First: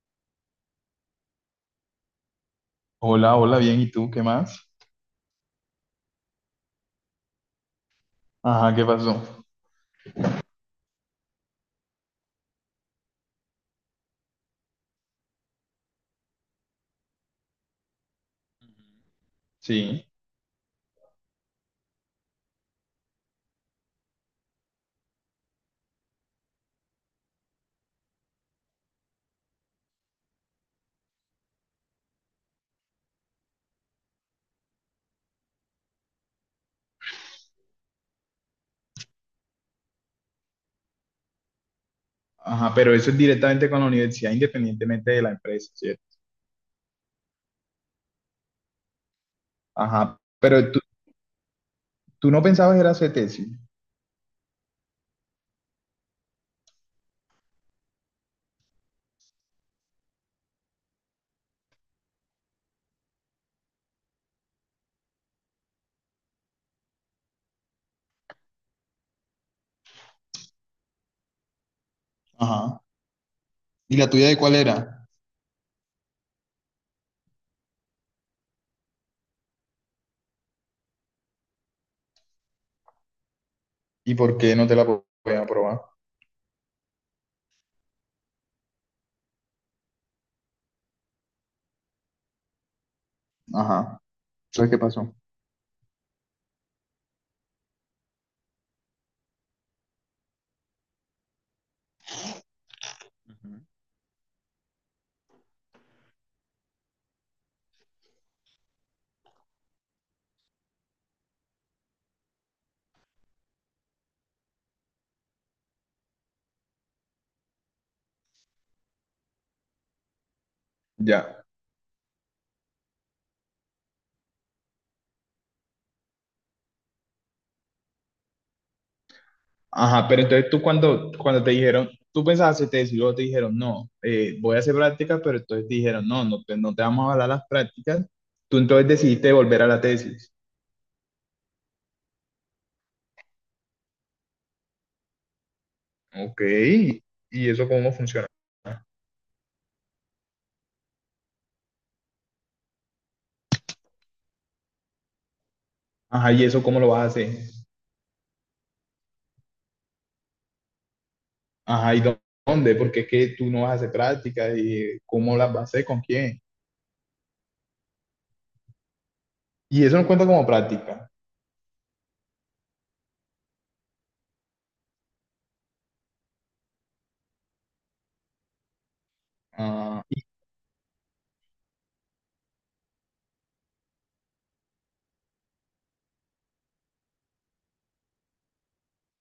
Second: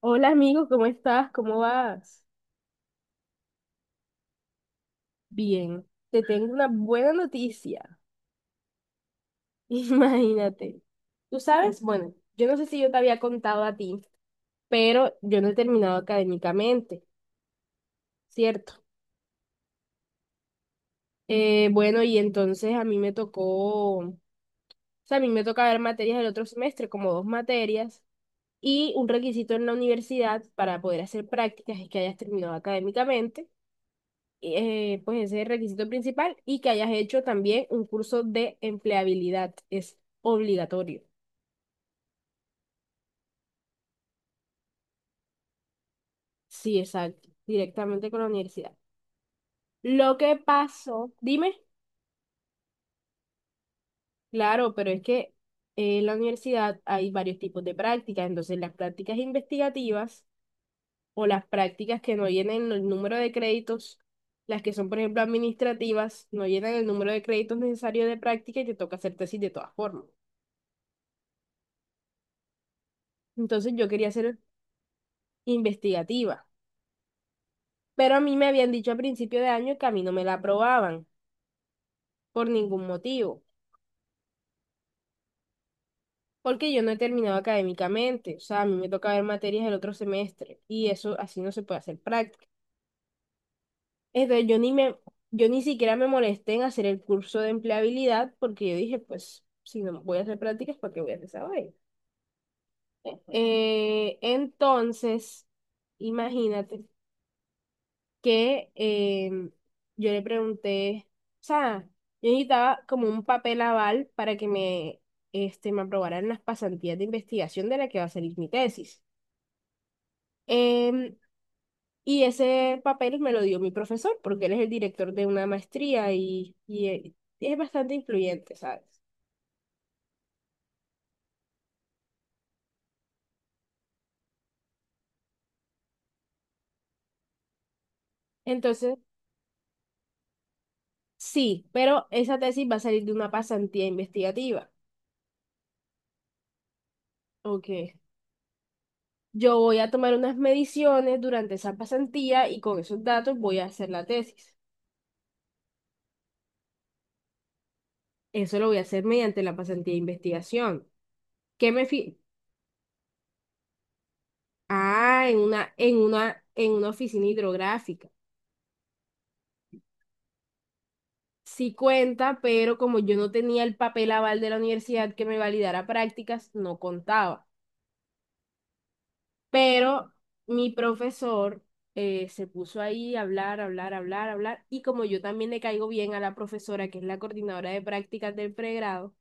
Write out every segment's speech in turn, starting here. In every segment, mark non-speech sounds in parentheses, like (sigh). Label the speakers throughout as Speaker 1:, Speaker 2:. Speaker 1: Hola amigo, ¿cómo estás? ¿Cómo vas?
Speaker 2: Hola, hola, bien, ¿y tú qué más?
Speaker 1: Bien, te tengo una buena noticia.
Speaker 2: Ajá, ¿qué pasó?
Speaker 1: (laughs) Imagínate. Tú sabes, bueno, yo no sé si yo te había contado a ti, pero yo no he terminado académicamente, ¿cierto?
Speaker 2: Sí,
Speaker 1: Bueno, y entonces a mí me tocó, o sea, a mí me toca ver materias del otro semestre, como dos materias, y un requisito en la universidad para poder hacer prácticas es que hayas terminado académicamente. Pues ese es el requisito principal y que hayas hecho también un curso de empleabilidad. Es obligatorio.
Speaker 2: ajá, pero eso es directamente con la universidad, independientemente de la empresa, ¿cierto?
Speaker 1: Sí, exacto. Directamente con la universidad. Lo
Speaker 2: Ajá,
Speaker 1: que
Speaker 2: pero tú,
Speaker 1: pasó, dime,
Speaker 2: tú no pensabas era hacer tesis.
Speaker 1: claro, pero es que en la universidad hay varios tipos de prácticas. Entonces, las prácticas investigativas o las prácticas que no llenen el número de créditos, las que son, por ejemplo, administrativas, no llenan el número de créditos necesarios de práctica y te toca hacer tesis de todas formas.
Speaker 2: Ajá,
Speaker 1: Entonces, yo
Speaker 2: ¿y
Speaker 1: quería
Speaker 2: la tuya
Speaker 1: hacer
Speaker 2: de cuál era?
Speaker 1: investigativa. Pero a mí me habían dicho a principio de año que a mí no me la aprobaban por ningún motivo,
Speaker 2: ¿Y por qué no te la podían aprobar?
Speaker 1: porque yo no he terminado académicamente, o sea, a mí me toca ver materias el otro semestre y eso así no se puede hacer práctica.
Speaker 2: Ajá,
Speaker 1: Entonces yo
Speaker 2: ¿sabes
Speaker 1: ni
Speaker 2: qué
Speaker 1: me,
Speaker 2: pasó?
Speaker 1: yo ni siquiera me molesté en hacer el curso de empleabilidad porque yo dije, pues si no voy a hacer prácticas, ¿para qué voy a hacer esa vaina?
Speaker 2: Ujú.
Speaker 1: Entonces, imagínate. que em, yo le pregunté, o sea, yo necesitaba como un papel aval para que me, este, me aprobaran las pasantías de investigación de la que va a salir mi tesis. Em,
Speaker 2: Ya,
Speaker 1: y ese papel me lo dio mi profesor, porque él es el director de una maestría y es bastante influyente, ¿sabes?
Speaker 2: ajá, pero entonces tú cuando, cuando te dijeron, tú pensabas hacer tesis, luego te dijeron, no, voy a hacer prácticas, pero entonces te dijeron, no, no te vamos a hablar las prácticas, tú entonces
Speaker 1: Entonces,
Speaker 2: decidiste volver a la tesis.
Speaker 1: sí, pero esa tesis va a salir de una pasantía investigativa.
Speaker 2: Ok, ¿y eso
Speaker 1: Ok.
Speaker 2: cómo funciona?
Speaker 1: Yo voy a tomar unas mediciones durante esa pasantía y con esos datos voy a hacer la tesis.
Speaker 2: Ajá, ¿y eso cómo lo vas a hacer?
Speaker 1: Eso lo voy a hacer mediante la pasantía de investigación. ¿Qué me
Speaker 2: Ajá, ¿y
Speaker 1: fi-
Speaker 2: dónde? Porque es que tú no vas a hacer prácticas y
Speaker 1: Ah,
Speaker 2: cómo las vas a hacer, con quién.
Speaker 1: en una oficina hidrográfica.
Speaker 2: Y eso no cuenta como práctica.
Speaker 1: Sí cuenta, pero como yo no tenía el papel aval de la universidad que me validara prácticas, no contaba.
Speaker 2: Ah,
Speaker 1: Pero mi profesor se puso ahí a hablar, hablar, hablar, hablar. Y como yo también le caigo bien a la profesora, que es la coordinadora de prácticas del pregrado,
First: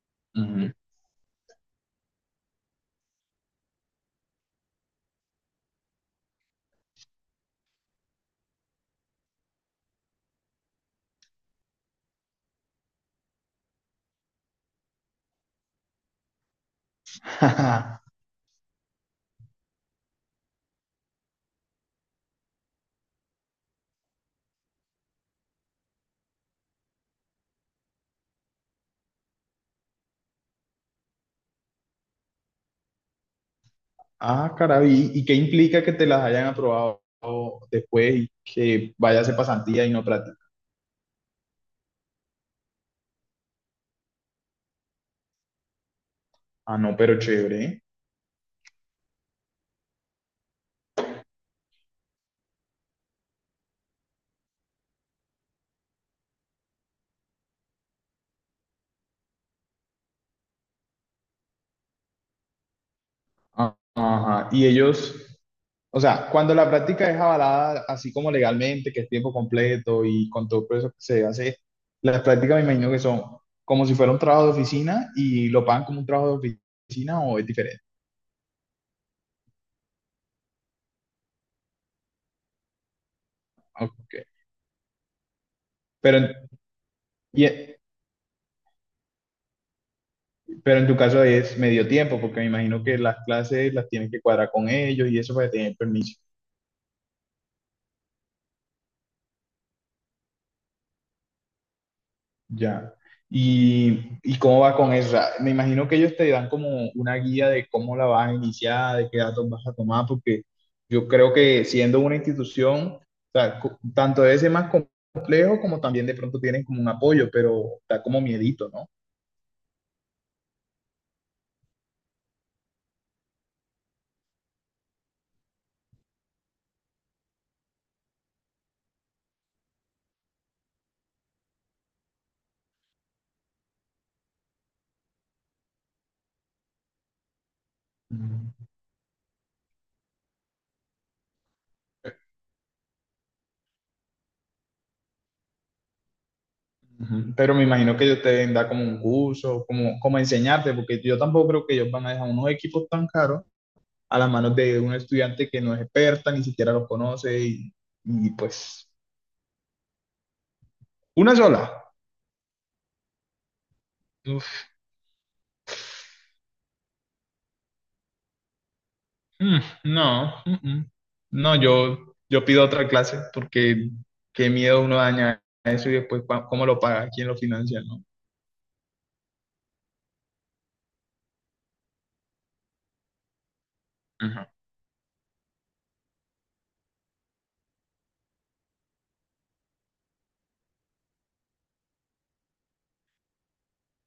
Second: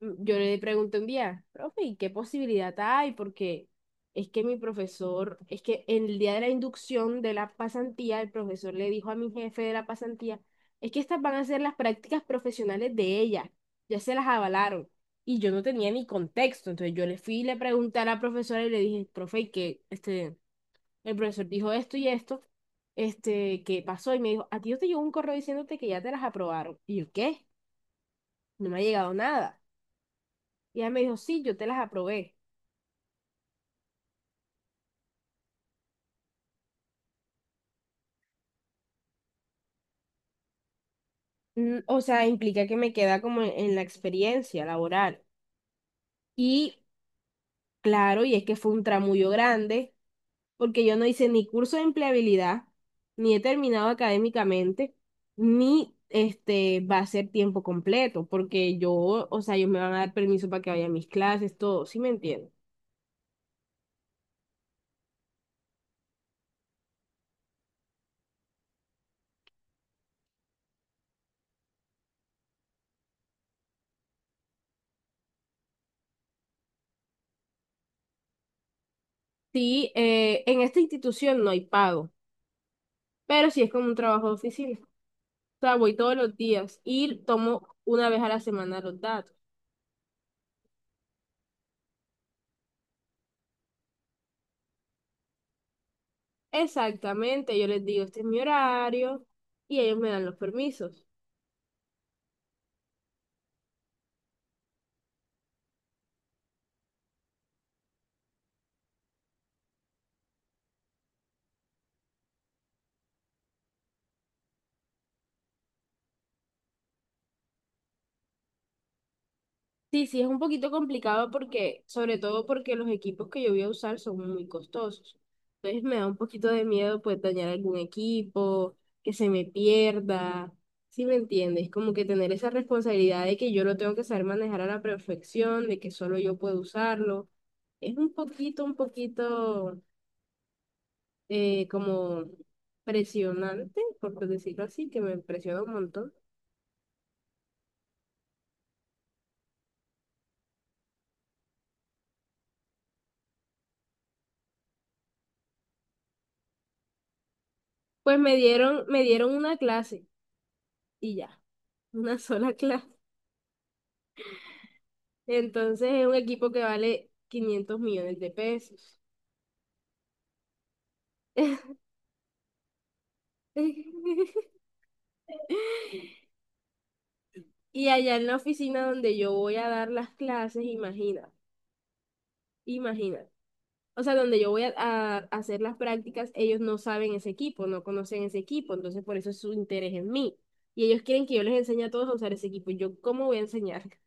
Speaker 1: yo le
Speaker 2: ujú.
Speaker 1: pregunté un día, profe, ¿y qué posibilidad hay? Porque es que mi profesor, es que en el día de la inducción de la pasantía, el profesor le dijo a mi jefe de la pasantía, es que estas van a ser las prácticas profesionales de ella, ya se las avalaron. Y yo no tenía ni contexto, entonces yo le fui y le pregunté a la
Speaker 2: (laughs)
Speaker 1: profesora y le dije, profe, ¿y que este, el profesor dijo esto y esto, este, ¿qué pasó? Y me dijo, a ti no te llegó un correo diciéndote que ya te las aprobaron. Y yo, ¿qué? No me ha llegado nada. Y ella me dijo, sí, yo te las aprobé.
Speaker 2: Ah, caray, ¿y qué implica que te las hayan aprobado después y que vayas a hacer pasantía y no práctica?
Speaker 1: Mm, o sea, implica que me queda como en la experiencia laboral. Y
Speaker 2: Ah, no, pero chévere.
Speaker 1: claro, y es que fue un tramullo grande, porque yo no hice ni curso de empleabilidad, ni he terminado académicamente, ni este va a ser tiempo completo, porque yo, o sea, ellos me van a dar permiso para que vaya a mis clases, todo, ¿sí me entiendes?
Speaker 2: Ajá. Y ellos, o sea, cuando la práctica es avalada así como legalmente, que es tiempo completo y con todo eso que se hace, las prácticas me imagino que son como si fuera un trabajo de oficina y lo pagan como un trabajo de oficina o es diferente.
Speaker 1: Sí, en esta institución no hay pago, pero sí es como un
Speaker 2: Ok.
Speaker 1: trabajo de oficina. O sea, voy todos
Speaker 2: Pero,
Speaker 1: los
Speaker 2: en-
Speaker 1: días y tomo
Speaker 2: y,
Speaker 1: una vez a la semana los datos.
Speaker 2: pero en tu caso es medio tiempo, porque me imagino que las clases las tienes que cuadrar con ellos y eso para tener permiso.
Speaker 1: Exactamente, yo les digo, este es mi horario y ellos me dan los permisos.
Speaker 2: Ya. ¿Y cómo va con esa? Me imagino que ellos te dan como una guía de cómo la vas a iniciar, de qué datos vas a tomar, porque yo creo que siendo una institución, o sea, tanto debe ser más complejo como también de pronto tienen como un apoyo, pero da como miedito, ¿no?
Speaker 1: Sí, sí, es un poquito complicado porque, sobre todo porque los equipos que yo voy a usar son muy costosos. Entonces me da un poquito de miedo pues dañar algún equipo, que se me pierda. ¿Sí me entiendes? Como que tener esa responsabilidad de que yo lo tengo que saber manejar a la perfección, de que solo yo puedo usarlo. Es
Speaker 2: Mm.
Speaker 1: un poquito como presionante, por decirlo así, que me presiona un montón.
Speaker 2: Ujú. Pero me imagino que ellos te deben dar como un curso, como, como enseñarte, porque yo tampoco creo que ellos van a dejar unos equipos tan caros a las manos de un estudiante que no es experta, ni siquiera los conoce y pues
Speaker 1: Me dieron una clase y
Speaker 2: una
Speaker 1: ya,
Speaker 2: sola.
Speaker 1: (laughs) una sola clase.
Speaker 2: Uf,
Speaker 1: Entonces es un equipo que vale 500 millones de pesos.
Speaker 2: mm, no, mm, mm. No,
Speaker 1: (laughs)
Speaker 2: yo pido otra clase porque qué miedo uno daña eso y después cómo lo paga, quién lo financia,
Speaker 1: Y
Speaker 2: ¿no?
Speaker 1: allá en la oficina donde yo voy a dar las clases, imagina, imagina. O sea, donde yo
Speaker 2: Ajá.
Speaker 1: voy a hacer las prácticas, ellos no saben ese equipo, no conocen ese equipo, entonces por eso es su interés en mí. Y ellos quieren que yo les enseñe a todos a usar ese equipo. ¿Yo cómo voy a enseñar? (laughs)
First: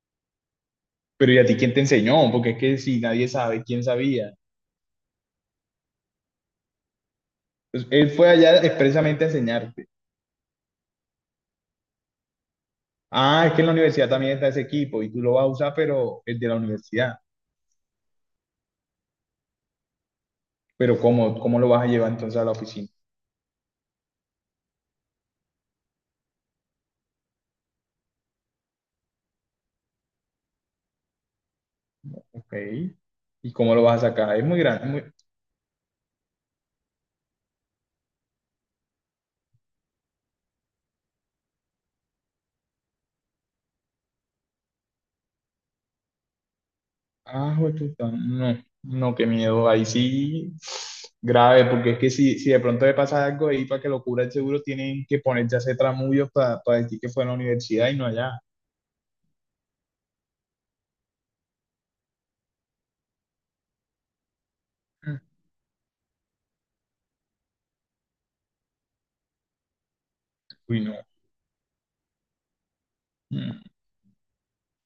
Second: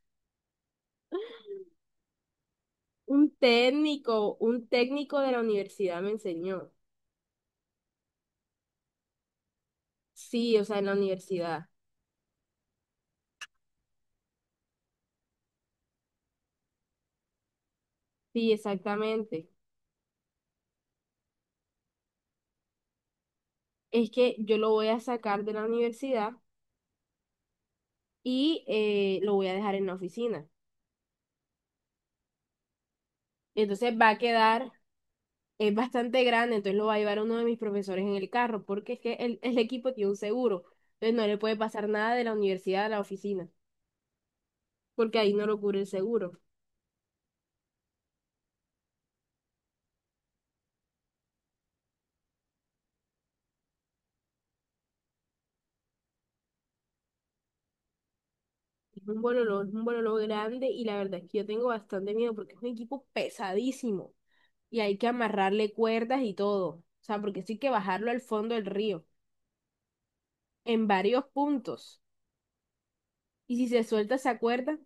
Speaker 2: Pero ¿y a ti quién te enseñó? Porque es que si nadie sabe, ¿quién sabía?
Speaker 1: Un técnico de la universidad me enseñó.
Speaker 2: Pues, él fue allá expresamente a enseñarte.
Speaker 1: Sí, o sea, en la universidad.
Speaker 2: Ah, es que en la universidad también está ese equipo y tú lo vas a usar, pero el de la universidad.
Speaker 1: Sí, exactamente.
Speaker 2: Pero ¿cómo lo vas a llevar entonces a la oficina?
Speaker 1: Es que yo lo voy a sacar de la universidad y lo voy a dejar en la oficina.
Speaker 2: Ok. ¿Y cómo lo
Speaker 1: Entonces
Speaker 2: vas
Speaker 1: va
Speaker 2: a
Speaker 1: a
Speaker 2: sacar? Es muy
Speaker 1: quedar,
Speaker 2: grande.
Speaker 1: es bastante grande, entonces lo va a llevar uno de mis profesores en el carro, porque es que el equipo tiene un seguro. Entonces no le puede pasar nada de la universidad a la oficina, porque ahí no lo cubre el seguro.
Speaker 2: Ah, jue puta, no, no, qué miedo. Ahí sí, grave, porque es que si de pronto le pasa algo ahí para que lo cubra el seguro, tienen que ponerse a hacer tramullos para decir que fue a la universidad y no allá.
Speaker 1: Es un bololo grande y la verdad es que yo tengo bastante miedo porque es un equipo pesadísimo y hay que
Speaker 2: Mm.
Speaker 1: amarrarle cuerdas y todo. O sea, porque sí hay que bajarlo al fondo del río
Speaker 2: Uy,
Speaker 1: en
Speaker 2: no.
Speaker 1: varios puntos. Y
Speaker 2: Mm.
Speaker 1: si se suelta esa cuerda,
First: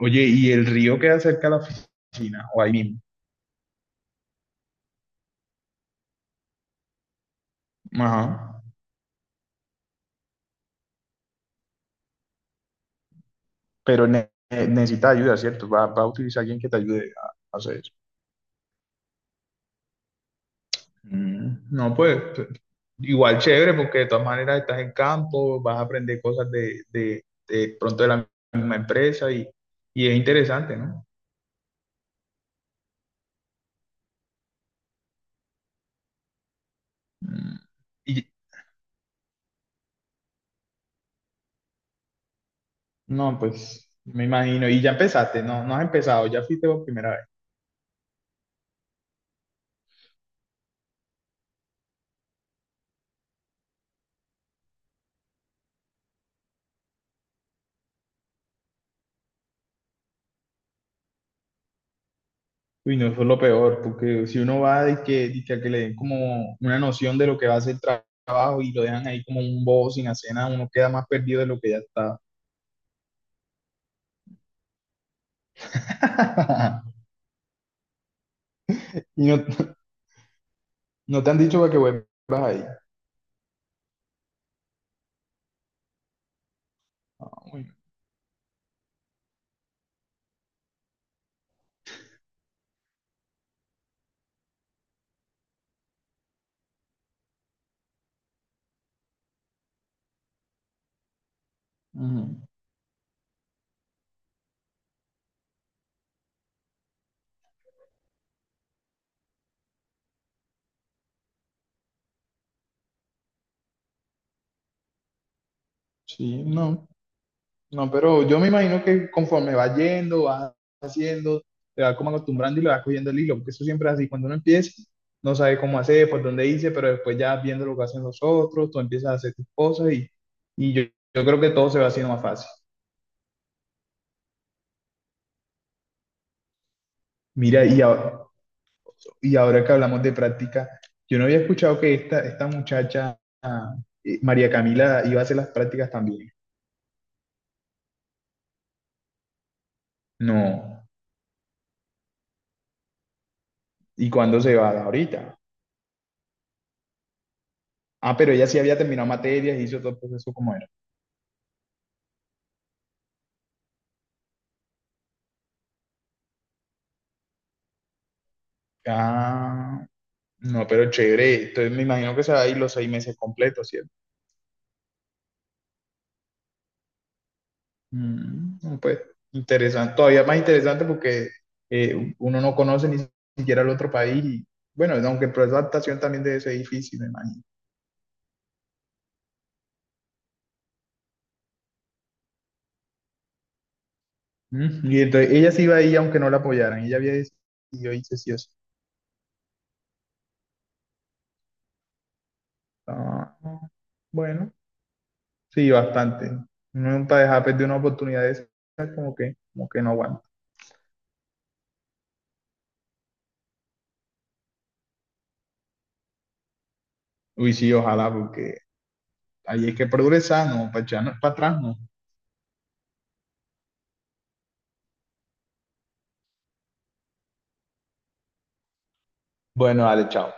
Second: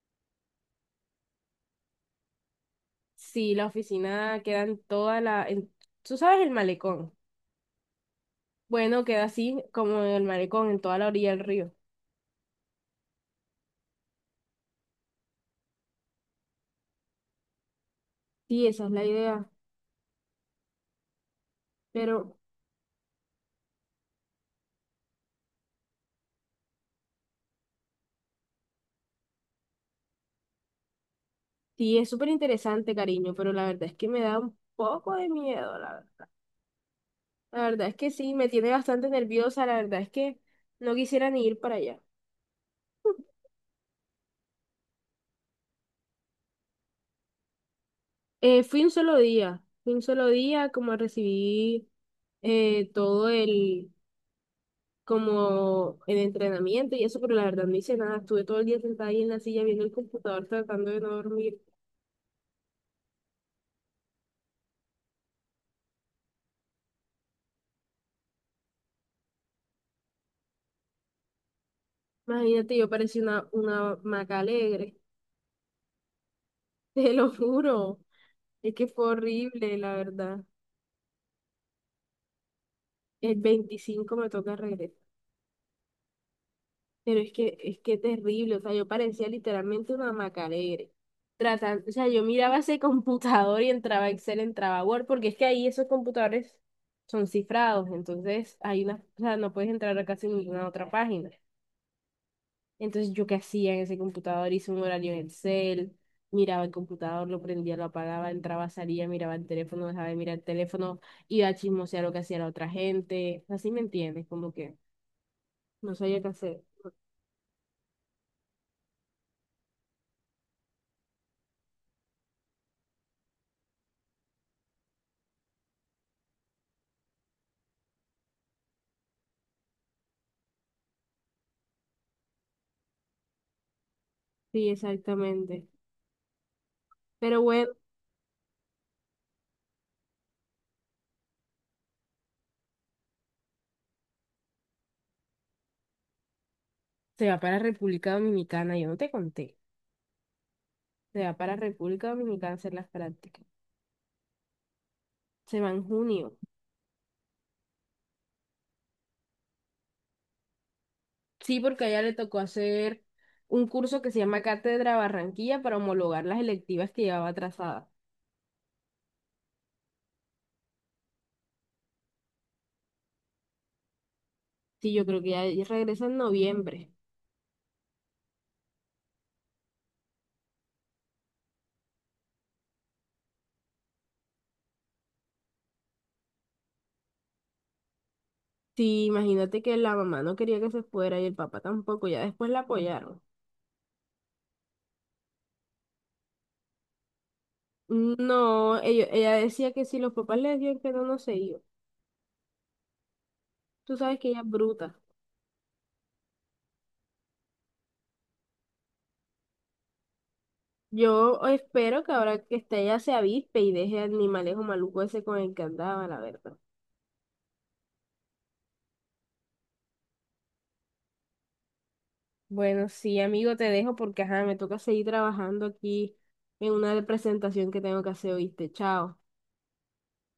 Speaker 2: Oye, ¿y el río queda cerca de la oficina o ahí mismo?
Speaker 1: si la oficina queda en toda la... tú sabes, el malecón.
Speaker 2: Ajá.
Speaker 1: Bueno, queda así como el malecón en toda la orilla del río.
Speaker 2: Pero necesita ayuda, ¿cierto? Va a utilizar alguien que te ayude a hacer eso.
Speaker 1: Sí, esa es la idea.
Speaker 2: Mm, no, pues
Speaker 1: Pero
Speaker 2: igual chévere porque de todas maneras estás en campo, vas a aprender cosas de, de pronto de la misma empresa y es interesante, ¿no?
Speaker 1: sí, es súper interesante, cariño, pero la verdad es que me da un poco de miedo, la verdad.
Speaker 2: Mm,
Speaker 1: La verdad es que
Speaker 2: y
Speaker 1: sí, me tiene bastante nerviosa, la verdad es que no quisiera ni ir para allá.
Speaker 2: no, pues me imagino, y ya empezaste, no, no has empezado, ya fuiste por primera vez.
Speaker 1: Fui un solo día, fui un solo día, como recibí todo el como en entrenamiento y eso, pero la verdad no hice nada. Estuve todo el día sentada ahí en la silla viendo el computador tratando de no dormir.
Speaker 2: Uy, no, eso es lo peor, porque si uno va de que a que le den como una noción de lo que va a ser el trabajo y lo dejan ahí como un bobo sin hacer nada, uno queda más perdido de lo que ya está.
Speaker 1: Imagínate, yo parecía una maca alegre, (laughs)
Speaker 2: (laughs)
Speaker 1: te lo juro. Es que fue
Speaker 2: Y no,
Speaker 1: horrible, la verdad.
Speaker 2: no te han dicho para que vuelvas ahí.
Speaker 1: El 25 me toca regresar. Pero
Speaker 2: Ah,
Speaker 1: es que terrible, o sea, yo parecía literalmente una maca alegre. Tratando, o sea, yo miraba ese computador y entraba Excel, entraba Word, porque es que ahí esos computadores son cifrados, entonces hay una, o sea, no puedes entrar a casi ninguna otra página.
Speaker 2: ujú.
Speaker 1: Entonces, ¿yo qué hacía en ese computador? Hice un horario en Excel, miraba el computador, lo prendía, lo apagaba, entraba, salía, miraba el teléfono, dejaba de mirar el teléfono, iba a chismosear lo que hacía la otra gente. Así me entiendes, como que no sabía qué
Speaker 2: Sí,
Speaker 1: hacer.
Speaker 2: no, no, pero yo me imagino que conforme va yendo, va haciendo, te va como acostumbrando y le va cogiendo el hilo, porque eso siempre es así, cuando uno empieza, no sabe cómo hacer, por dónde irse, pero después ya viendo lo que hacen los otros, tú empiezas a hacer tus cosas y yo creo que todo se va haciendo más fácil.
Speaker 1: Sí, exactamente. Pero
Speaker 2: Mira,
Speaker 1: bueno,
Speaker 2: y ahora que hablamos de práctica, yo no había escuchado que esta muchacha, ah, María Camila, iba a hacer las prácticas también.
Speaker 1: se va para República Dominicana, yo no te conté.
Speaker 2: No,
Speaker 1: Se va para República Dominicana a hacer las prácticas.
Speaker 2: ¿y cuándo se va? Ahorita.
Speaker 1: Se va en junio.
Speaker 2: Ah, pero ella sí había terminado materias y hizo todo el proceso como era.
Speaker 1: Sí, porque a ella le tocó hacer un curso que se llama Cátedra Barranquilla para homologar las electivas que llevaba atrasadas.
Speaker 2: Ah, no, pero chévere. Entonces me imagino que se va a ir los 6 meses completos, ¿cierto?
Speaker 1: Sí, yo creo que ya regresa en noviembre.
Speaker 2: Mm, no, pues interesante. Todavía más interesante porque uno no conoce ni siquiera el otro país. Y, bueno, aunque el proceso de adaptación también debe ser difícil, me imagino.
Speaker 1: Sí, imagínate que la mamá no quería que se fuera y el papá tampoco, ya después la apoyaron.
Speaker 2: Mm, y entonces ella sí iba ahí aunque no la apoyaran. Ella había decidido irse sí o sí.
Speaker 1: No, ella decía que si los papás le decían que no, no se iba.
Speaker 2: Ah,
Speaker 1: Tú sabes que ella es
Speaker 2: bueno,
Speaker 1: bruta.
Speaker 2: sí, bastante. Uno para dejar perder una oportunidad de esa, como que no aguanta.
Speaker 1: Yo espero que ahora que está ella se avispe y deje al animalejo maluco ese con el que andaba, la verdad.
Speaker 2: Uy, sí, ojalá, porque ahí hay que progresar, no, para echarnos para atrás, no.
Speaker 1: Bueno, sí, amigo, te dejo porque ajá, me toca seguir trabajando aquí en una presentación que tengo que hacer, ¿oíste? Chao.
Speaker 2: Bueno, dale, chao.